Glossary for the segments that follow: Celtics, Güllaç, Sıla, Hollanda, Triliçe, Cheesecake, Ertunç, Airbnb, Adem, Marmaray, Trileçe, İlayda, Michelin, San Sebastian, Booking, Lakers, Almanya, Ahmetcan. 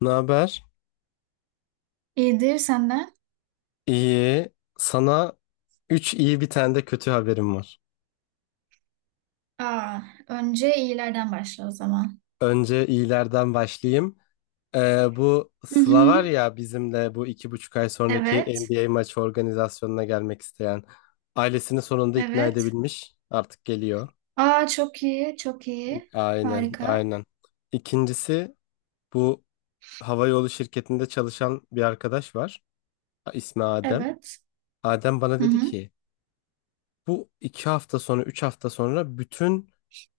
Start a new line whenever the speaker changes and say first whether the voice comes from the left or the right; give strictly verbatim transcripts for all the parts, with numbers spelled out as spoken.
left: Ne haber?
right: İyidir senden.
left: İyi. Sana üç iyi bir tane de kötü haberim var.
right: Aa, önce iyilerden başla o zaman.
left: Önce iyilerden başlayayım. Ee, bu
right: Hı
left: Sıla var
right: hı.
left: ya bizimle bu iki buçuk ay sonraki
right: Evet,
left: N B A maçı organizasyonuna gelmek isteyen. Ailesini sonunda ikna
right: evet.
left: edebilmiş. Artık geliyor.
right: Aa, çok iyi, çok iyi.
left: Aynen,
right: Harika.
left: aynen. İkincisi bu havayolu şirketinde çalışan bir arkadaş var. İsmi Adem.
right: Evet.
left: Adem bana
right: Hı
left: dedi
right: hı.
left: ki Bu iki hafta sonra, üç hafta sonra bütün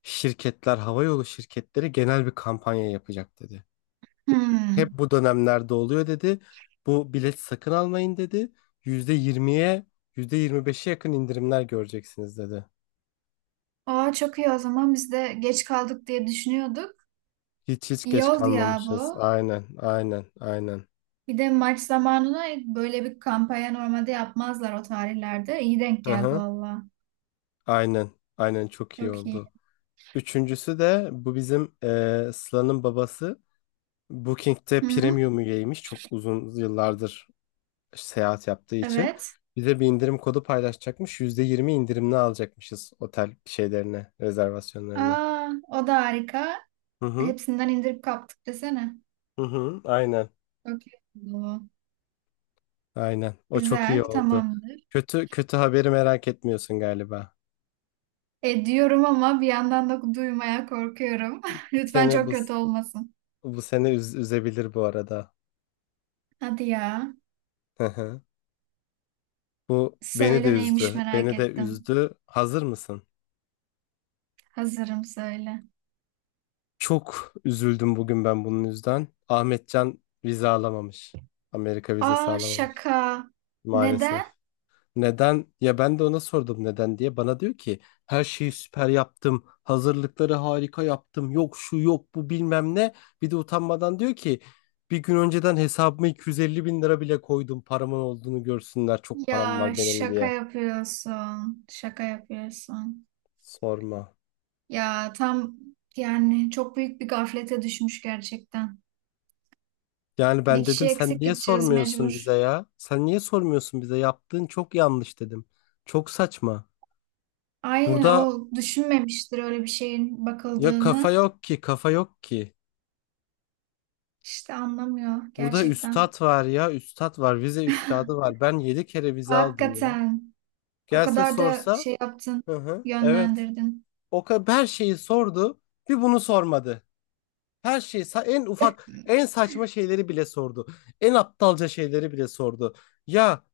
left: şirketler, havayolu şirketleri genel bir kampanya yapacak dedi. Hep
right: Hmm.
left: bu dönemlerde oluyor dedi. Bu bilet sakın almayın dedi. Yüzde yirmiye, yüzde yirmi beşe yakın indirimler göreceksiniz dedi.
right: Aa, çok iyi o zaman. Biz de geç kaldık diye düşünüyorduk.
left: Hiç hiç
right: İyi
left: geç
right: oldu ya
left: kalmamışız.
right: bu.
left: Aynen, aynen, aynen.
right: Bir de maç zamanına böyle bir kampanya normalde yapmazlar o tarihlerde. İyi denk
left: Hı
right: geldi
left: hı.
right: valla.
left: Aynen, aynen çok iyi
right: Çok iyi.
left: oldu. Üçüncüsü de bu bizim eee Sıla'nın babası. Booking'te
right: Hı hı.
left: premium üyeymiş. Çok uzun yıllardır seyahat yaptığı için
right: Evet.
left: bize bir indirim kodu paylaşacakmış. yüzde yirmi indirimli alacakmışız otel şeylerine, rezervasyonlarına.
right: Aa, o da harika.
left: Hı hı.
right: Hepsinden indirip kaptık desene.
left: Hı hı. Aynen.
right: Çok iyi oldu bu.
left: Aynen. O çok iyi
right: Güzel,
left: oldu.
right: tamamdır.
left: Kötü kötü haberi merak etmiyorsun galiba.
right: E, diyorum ama bir yandan da duymaya korkuyorum. Lütfen
left: Seni
right: çok
left: bu
right: kötü olmasın.
left: bu seni üz- üzebilir bu arada.
right: Hadi ya.
left: Hı hı. Bu beni de
right: Söyle neymiş
left: üzdü.
right: merak
left: Beni de
right: ettim.
left: üzdü. Hazır mısın?
right: Hazırım söyle.
left: Çok üzüldüm bugün ben bunun yüzden. Ahmetcan vize alamamış. Amerika vizesi
right: Aa,
left: alamamış.
right: şaka.
left: Maalesef.
right: Neden?
left: Neden? Ya ben de ona sordum neden diye. Bana diyor ki her şeyi süper yaptım. Hazırlıkları harika yaptım. Yok şu yok bu bilmem ne. Bir de utanmadan diyor ki bir gün önceden hesabıma iki yüz elli bin lira bile koydum. Paramın olduğunu görsünler. Çok param
right: Ya
left: var benim
right: şaka
left: diye.
right: yapıyorsun. Şaka yapıyorsun.
left: Sorma.
right: Ya tam yani çok büyük bir gaflete düşmüş gerçekten.
left: Yani
right: Bir
left: ben dedim
right: kişi
left: sen
right: eksik
left: niye
right: gideceğiz
left: sormuyorsun
right: mecbur.
left: bize ya? Sen niye sormuyorsun bize? Yaptığın çok yanlış dedim. Çok saçma.
right: Aynen,
left: Burada
right: o düşünmemiştir öyle bir şeyin
left: ya kafa
right: bakıldığını.
left: yok ki kafa yok ki.
right: İşte anlamıyor
left: Burada
right: gerçekten.
left: üstad var ya, üstad var, vize üstadı var. Ben yedi kere vize aldım ya.
right: Hakikaten. O
left: Gelse
right: kadar da
left: sorsa,
right: şey yaptın,
left: hı hı, evet.
right: yönlendirdin.
left: O kadar her şeyi sordu, bir bunu sormadı. Her şeyi, sa- en ufak, en saçma şeyleri bile sordu. En aptalca şeyleri bile sordu. Ya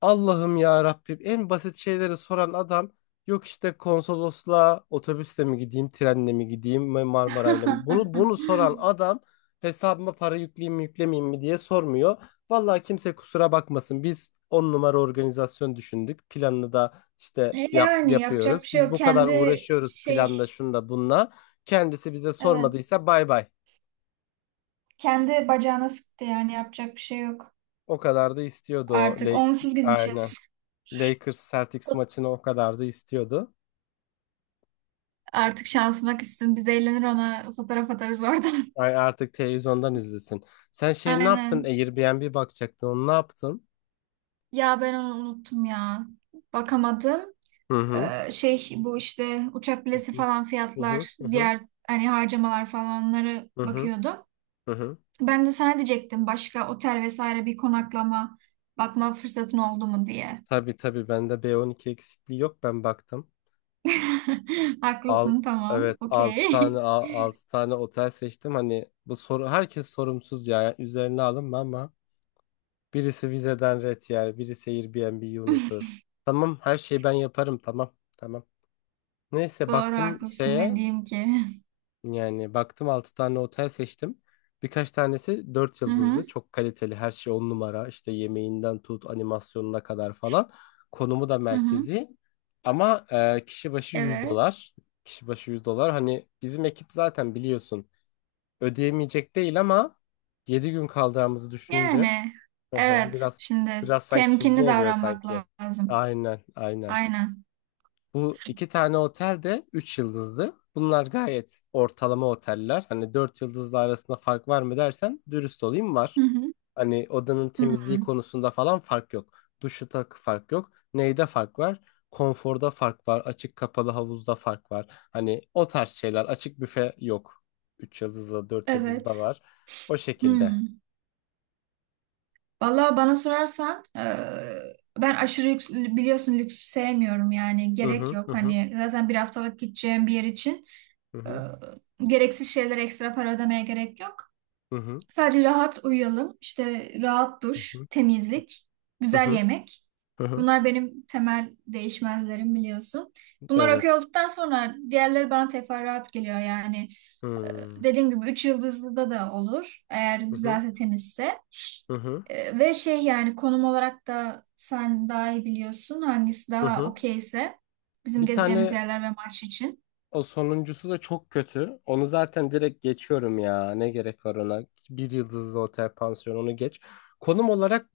left: Allah'ım ya Rabbim en basit şeyleri soran adam, yok işte konsolosluğa otobüsle mi gideyim trenle mi gideyim mi Marmaray'la mı bunu bunu soran adam hesabıma para yükleyeyim mi yüklemeyeyim mi diye sormuyor. Vallahi kimse kusura bakmasın biz on numara organizasyon düşündük, planını da işte
right: E
left: yap,
right: Yani
left: yapıyoruz,
right: yapacak bir şey
left: biz
right: yok.
left: bu kadar
right: Kendi
left: uğraşıyoruz
right: şey,
left: planla şunda bununla, kendisi bize
right: evet.
left: sormadıysa bay bay.
right: Kendi bacağına sıktı yani yapacak bir şey yok.
left: O kadar da istiyordu o
right: Artık
left: Lake,
right: onsuz
left: aynen
right: gideceğiz.
left: Lakers Celtics
right: O-
left: maçını o kadar da istiyordu.
right: Artık şansına küssün. Biz eğlenir ona. Fotoğraf atarız oradan.
left: Ay artık televizyondan izlesin. Sen şey ne yaptın?
right: Aynen.
left: Airbnb bakacaktın. Onu ne yaptın?
right: Ya ben onu unuttum ya. Bakamadım.
left: Hı hı.
right: Ee, şey bu işte uçak
left: Hı
right: bileti
left: hı.
right: falan
left: Hı
right: fiyatlar,
left: hı. Hı
right: diğer hani harcamalar falan onları
left: hı.
right: bakıyordum.
left: Hı hı.
right: Ben de sana diyecektim başka otel vesaire bir konaklama bakma fırsatın oldu mu diye.
left: Tabii tabii bende B on iki eksikliği yok. Ben baktım. Al,
right: Haklısın, tamam.
left: evet, altı
right: Okey.
left: tane altı tane otel seçtim. Hani bu soru herkes sorumsuz ya. Üzerine alınma ama birisi vizeden ret yer, birisi Airbnb'yi unutur. Tamam, her şeyi ben yaparım. Tamam. Tamam. Neyse
right: Doğru,
left: baktım
right: haklısın, ne
left: şeye.
right: diyeyim ki.
left: Yani baktım altı tane otel seçtim. Birkaç tanesi dört
right: Hı hı,
left: yıldızlı. Çok kaliteli, her şey on numara. İşte yemeğinden tut animasyonuna kadar falan. Konumu da
right: hı hı.
left: merkezi. Ama e, kişi başı yüz
right: Evet.
left: dolar. Kişi başı yüz dolar. Hani bizim ekip zaten biliyorsun ödeyemeyecek değil ama yedi gün kalacağımızı düşününce,
right: Yani
left: hı hı,
right: evet,
left: biraz
right: şimdi
left: biraz sanki tuzlu
right: temkinli
left: oluyor
right: davranmak
left: sanki.
right: lazım.
left: Aynen aynen.
right: Aynen.
left: Bu iki tane otel de üç yıldızlı. Bunlar gayet ortalama oteller. Hani dört yıldızlı arasında fark var mı dersen, dürüst olayım, var.
right: Hı hı.
left: Hani odanın
right: Hı.
left: temizliği konusunda falan fark yok. Duşta fark yok. Neyde fark var? Konforda fark var. Açık kapalı havuzda fark var. Hani o tarz şeyler. Açık büfe yok. Üç yıldızlı, dört yıldızda
right: Evet.
left: var. O
right: Hı.
left: şekilde.
right: Vallahi bana sorarsan eee, ben aşırı lüks, biliyorsun lüks sevmiyorum yani
left: Hı
right: gerek
left: hı. Hı
right: yok.
left: hı.
right: Hani zaten bir haftalık gideceğim bir yer için
left: Hı
right: E,
left: hı.
right: gereksiz şeylere ekstra para ödemeye gerek yok.
left: Hı hı.
right: Sadece rahat uyuyalım. İşte rahat duş, temizlik,
left: Hı hı.
right: güzel yemek.
left: Hı hı.
right: Bunlar benim temel değişmezlerim, biliyorsun. Bunlar okey
left: Evet.
right: olduktan sonra diğerleri bana teferruat geliyor yani.
left: Hı hı.
right: Dediğim gibi üç yıldızlı da da olur. Eğer
left: Hı
right: güzelse, temizse.
left: hı.
right: E, ve şey yani konum olarak da sen daha iyi biliyorsun hangisi
left: Hı
right: daha
left: hı.
right: okeyse bizim
left: Bir
right: gezeceğimiz
left: tane,
right: yerler ve maç için.
left: o sonuncusu da çok kötü. Onu zaten direkt geçiyorum ya. Ne gerek var ona? Bir yıldızlı otel pansiyon, onu geç. Konum olarak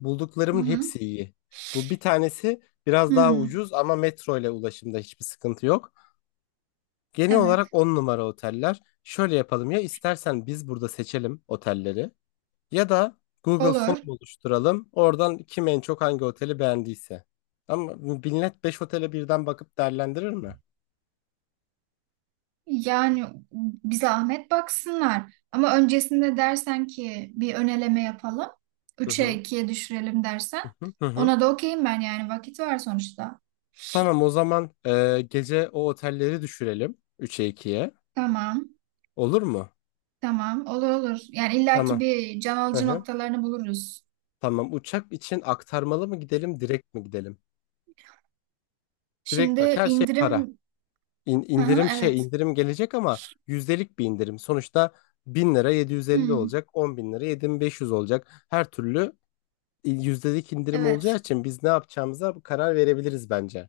right: Hı
left: bulduklarımın
right: hı.
left: hepsi iyi. Bu bir tanesi biraz daha
right: Hmm,
left: ucuz ama metro ile ulaşımda hiçbir sıkıntı yok. Genel olarak
right: evet.
left: on numara oteller. Şöyle yapalım, ya istersen biz burada seçelim otelleri ya da Google Form
right: Olur.
left: oluşturalım. Oradan kim en çok hangi oteli beğendiyse. Ama millet beş otele birden bakıp değerlendirir mi?
right: Yani bir zahmet baksınlar. Ama öncesinde dersen ki bir ön eleme yapalım.
left: Hı
right: üçe
left: hı.
right: ikiye düşürelim dersen
left: Hı hı. Hı hı.
right: ona da okeyim ben, yani vakit var sonuçta.
left: Tamam o zaman, e, gece o otelleri düşürelim üçe, ikiye.
right: Tamam,
left: Olur mu?
right: tamam, olur olur. Yani illaki
left: Tamam.
right: bir can
left: Hı
right: alıcı
left: hı.
right: noktalarını buluruz.
left: Tamam. Uçak için aktarmalı mı gidelim, direkt mi gidelim? Direkt,
right: Şimdi
left: bak, her şey para.
right: indirim...
left: İn,
right: Hı hı,
left: indirim şey
right: evet.
left: indirim gelecek ama yüzdelik bir indirim. Sonuçta bin lira yedi yüz elli
right: Hı,
left: olacak, on bin lira yedi bin beş yüz olacak. Her türlü yüzdelik indirim olacağı
right: evet.
left: için biz ne yapacağımıza karar verebiliriz bence.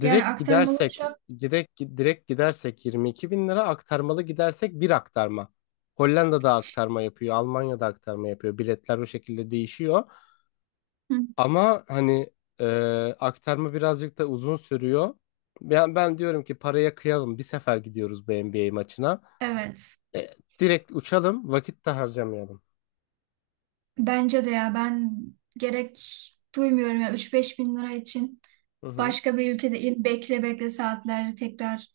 right: Yani
left: Direkt
right: aktarmalı
left: gidersek,
right: uçak...
left: direkt, direkt gidersek yirmi iki bin lira, aktarmalı gidersek bir aktarma. Hollanda'da aktarma yapıyor, Almanya'da aktarma yapıyor. Biletler o şekilde değişiyor.
right: Hı,
left: Ama hani e, aktarma birazcık da uzun sürüyor. Ben, ben diyorum ki paraya kıyalım, bir sefer gidiyoruz bu N B A maçına.
right: evet.
left: E, Direkt uçalım, vakit de harcamayalım.
right: Bence de ya, ben gerek duymuyorum ya üç beş bin lira için.
left: Hı hı,
right: Başka bir ülkede in, bekle bekle saatlerce tekrar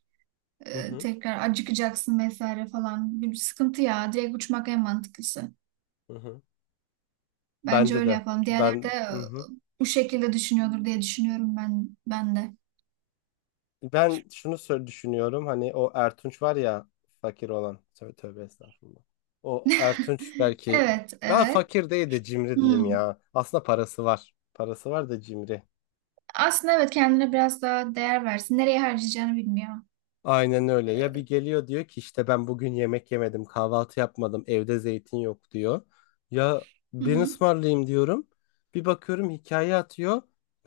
left: hı
right: e,
left: hı,
right: tekrar acıkacaksın vesaire falan. Bir bir sıkıntı ya. Direkt uçmak en mantıklısı.
left: hı hı.
right: Bence
left: Bence
right: öyle
left: de.
right: yapalım. Diğerleri de
left: Ben, hı hı.
right: e, bu şekilde düşünüyordur diye düşünüyorum ben ben de.
left: Ben şunu sö- düşünüyorum, hani o Ertunç var ya, fakir olan, tövbe, tövbe, estağfurullah. O Ertunç belki,
right: Evet,
left: ben
right: evet.
left: fakir değil de cimri diyeyim
right: Hmm.
left: ya. Aslında parası var. Parası var da cimri.
right: Aslında evet, kendine biraz daha değer versin. Nereye harcayacağını bilmiyor.
left: Aynen öyle. Ya bir geliyor diyor ki işte ben bugün yemek yemedim, kahvaltı yapmadım, evde zeytin yok diyor. Ya
right: Hı
left: birini
right: hı.
left: ısmarlayayım diyorum. Bir bakıyorum hikaye atıyor.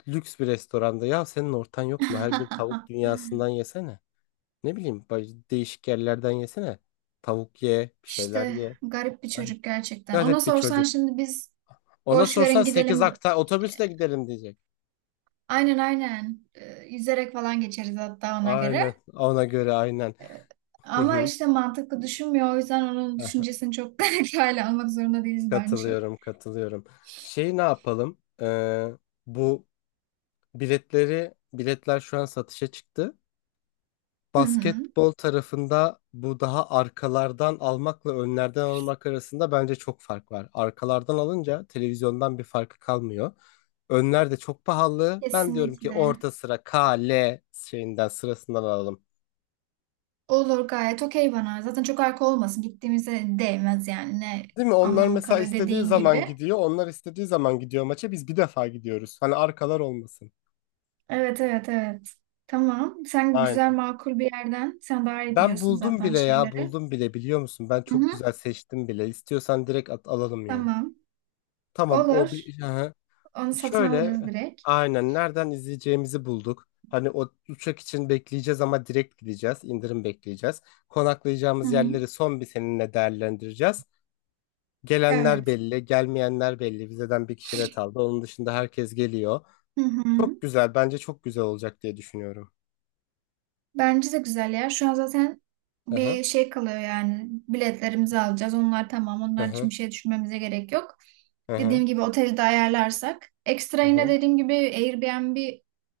left: Lüks bir restoranda. Ya senin ortan yok mu? Her gün tavuk dünyasından yesene. Ne bileyim, baş- değişik yerlerden yesene. Tavuk ye, bir şeyler
right: İşte
left: ye.
right: garip bir
left: Aynen.
right: çocuk gerçekten. Ona
left: Garip bir
right: sorsan
left: çocuk.
right: şimdi biz
left: Ona
right: boş
left: sorsan
right: verin
left: sekiz
right: gidelim.
left: akta otobüsle giderim diyecek.
right: Aynen, aynen. Ee, yüzerek falan geçeriz hatta ona göre.
left: Aynen, ona göre, aynen.
right: Ee,
left: Hı
right: Ama
left: hı.
right: işte mantıklı düşünmüyor. O yüzden onun
left: Heh,
right: düşüncesini çok dikkatli almak zorunda değiliz bence.
left: katılıyorum katılıyorum. Şey ne yapalım? Ee, bu biletleri Biletler şu an satışa çıktı.
right: Hı hı.
left: Basketbol tarafında bu, daha arkalardan almakla önlerden almak arasında bence çok fark var. Arkalardan alınca televizyondan bir farkı kalmıyor. Önler de çok pahalı. Ben diyorum ki
right: Kesinlikle.
left: orta sıra K, L şeyinden, sırasından alalım.
right: Olur, gayet okey bana. Zaten çok arka olmasın, gittiğimize değmez yani. Ne
left: Değil mi? Onlar
right: anlamı
left: mesela
right: kalıyor,
left: istediği
right: dediğin
left: zaman
right: gibi.
left: gidiyor. Onlar istediği zaman gidiyor maça. Biz bir defa gidiyoruz. Hani arkalar olmasın.
right: Evet, evet, evet. Tamam. Sen güzel
left: Aynen.
right: makul bir yerden. Sen daha iyi
left: Ben
right: biliyorsun
left: buldum
right: zaten
left: bile ya.
right: şeyleri.
left: Buldum bile, biliyor musun? Ben
right: Hı
left: çok
right: hı.
left: güzel seçtim bile. İstiyorsan direkt at, alalım ya.
right: Tamam.
left: Tamam,
right: Olur.
left: o bir...
right: Onu satın
left: Şöyle,
right: alırız direkt.
left: aynen, nereden izleyeceğimizi bulduk. Hani o uçak için bekleyeceğiz ama direkt gideceğiz. İndirim bekleyeceğiz.
right: Hı
left: Konaklayacağımız
right: hı.
left: yerleri son bir seninle değerlendireceğiz. Gelenler
right: Evet.
left: belli, gelmeyenler belli. Vizeden bir kişi ret aldı. Onun dışında herkes geliyor.
right: Hı hı.
left: Çok güzel. Bence çok güzel olacak diye düşünüyorum.
right: Bence de güzel ya. Şu an zaten
left: Hı hı,
right: bir şey kalıyor yani. Biletlerimizi alacağız. Onlar tamam.
left: hı
right: Onlar
left: hı,
right: için bir şey düşünmemize gerek yok.
left: hı hı,
right: Dediğim gibi oteli de ayarlarsak. Ekstra
left: hı
right: yine
left: hı.
right: dediğim gibi Airbnb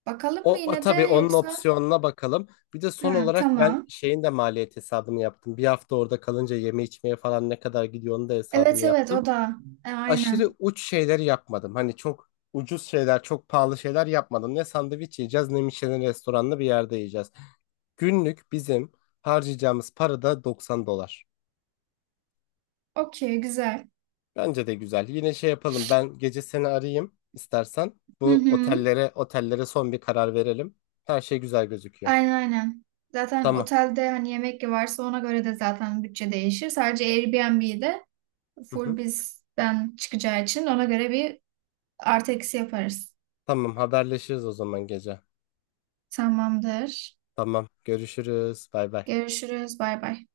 right: bakalım mı
left: O, o
right: yine de
left: tabii onun
right: yoksa?
left: opsiyonuna bakalım. Bir de son
right: Ha,
left: olarak ben
right: tamam.
left: şeyin de maliyet hesabını yaptım. Bir hafta orada kalınca yeme içmeye falan ne kadar gidiyor onun da hesabını
right: Evet, evet,
left: yaptım.
right: o da. E,
left: Aşırı
right: aynen.
left: uç şeyleri yapmadım. Hani çok ucuz şeyler, çok pahalı şeyler yapmadım. Ne sandviç yiyeceğiz, ne Michelin restoranlı bir yerde yiyeceğiz. Günlük bizim harcayacağımız para da doksan dolar.
right: Okey, güzel.
left: Bence de güzel. Yine şey yapalım. Ben gece seni arayayım istersen.
right: Hı
left: Bu
right: hı.
left: otellere otellere son bir karar verelim. Her şey güzel gözüküyor.
right: Aynen, aynen. Zaten
left: Tamam.
right: otelde hani yemek varsa ona göre de zaten bütçe değişir. Sadece Airbnb'yi de
left: Hı hı.
right: full bizden çıkacağı için ona göre bir artı eksi yaparız.
left: Tamam, haberleşiriz o zaman gece.
right: Tamamdır.
left: Tamam, görüşürüz. Bay bay.
right: Görüşürüz. Bay bay.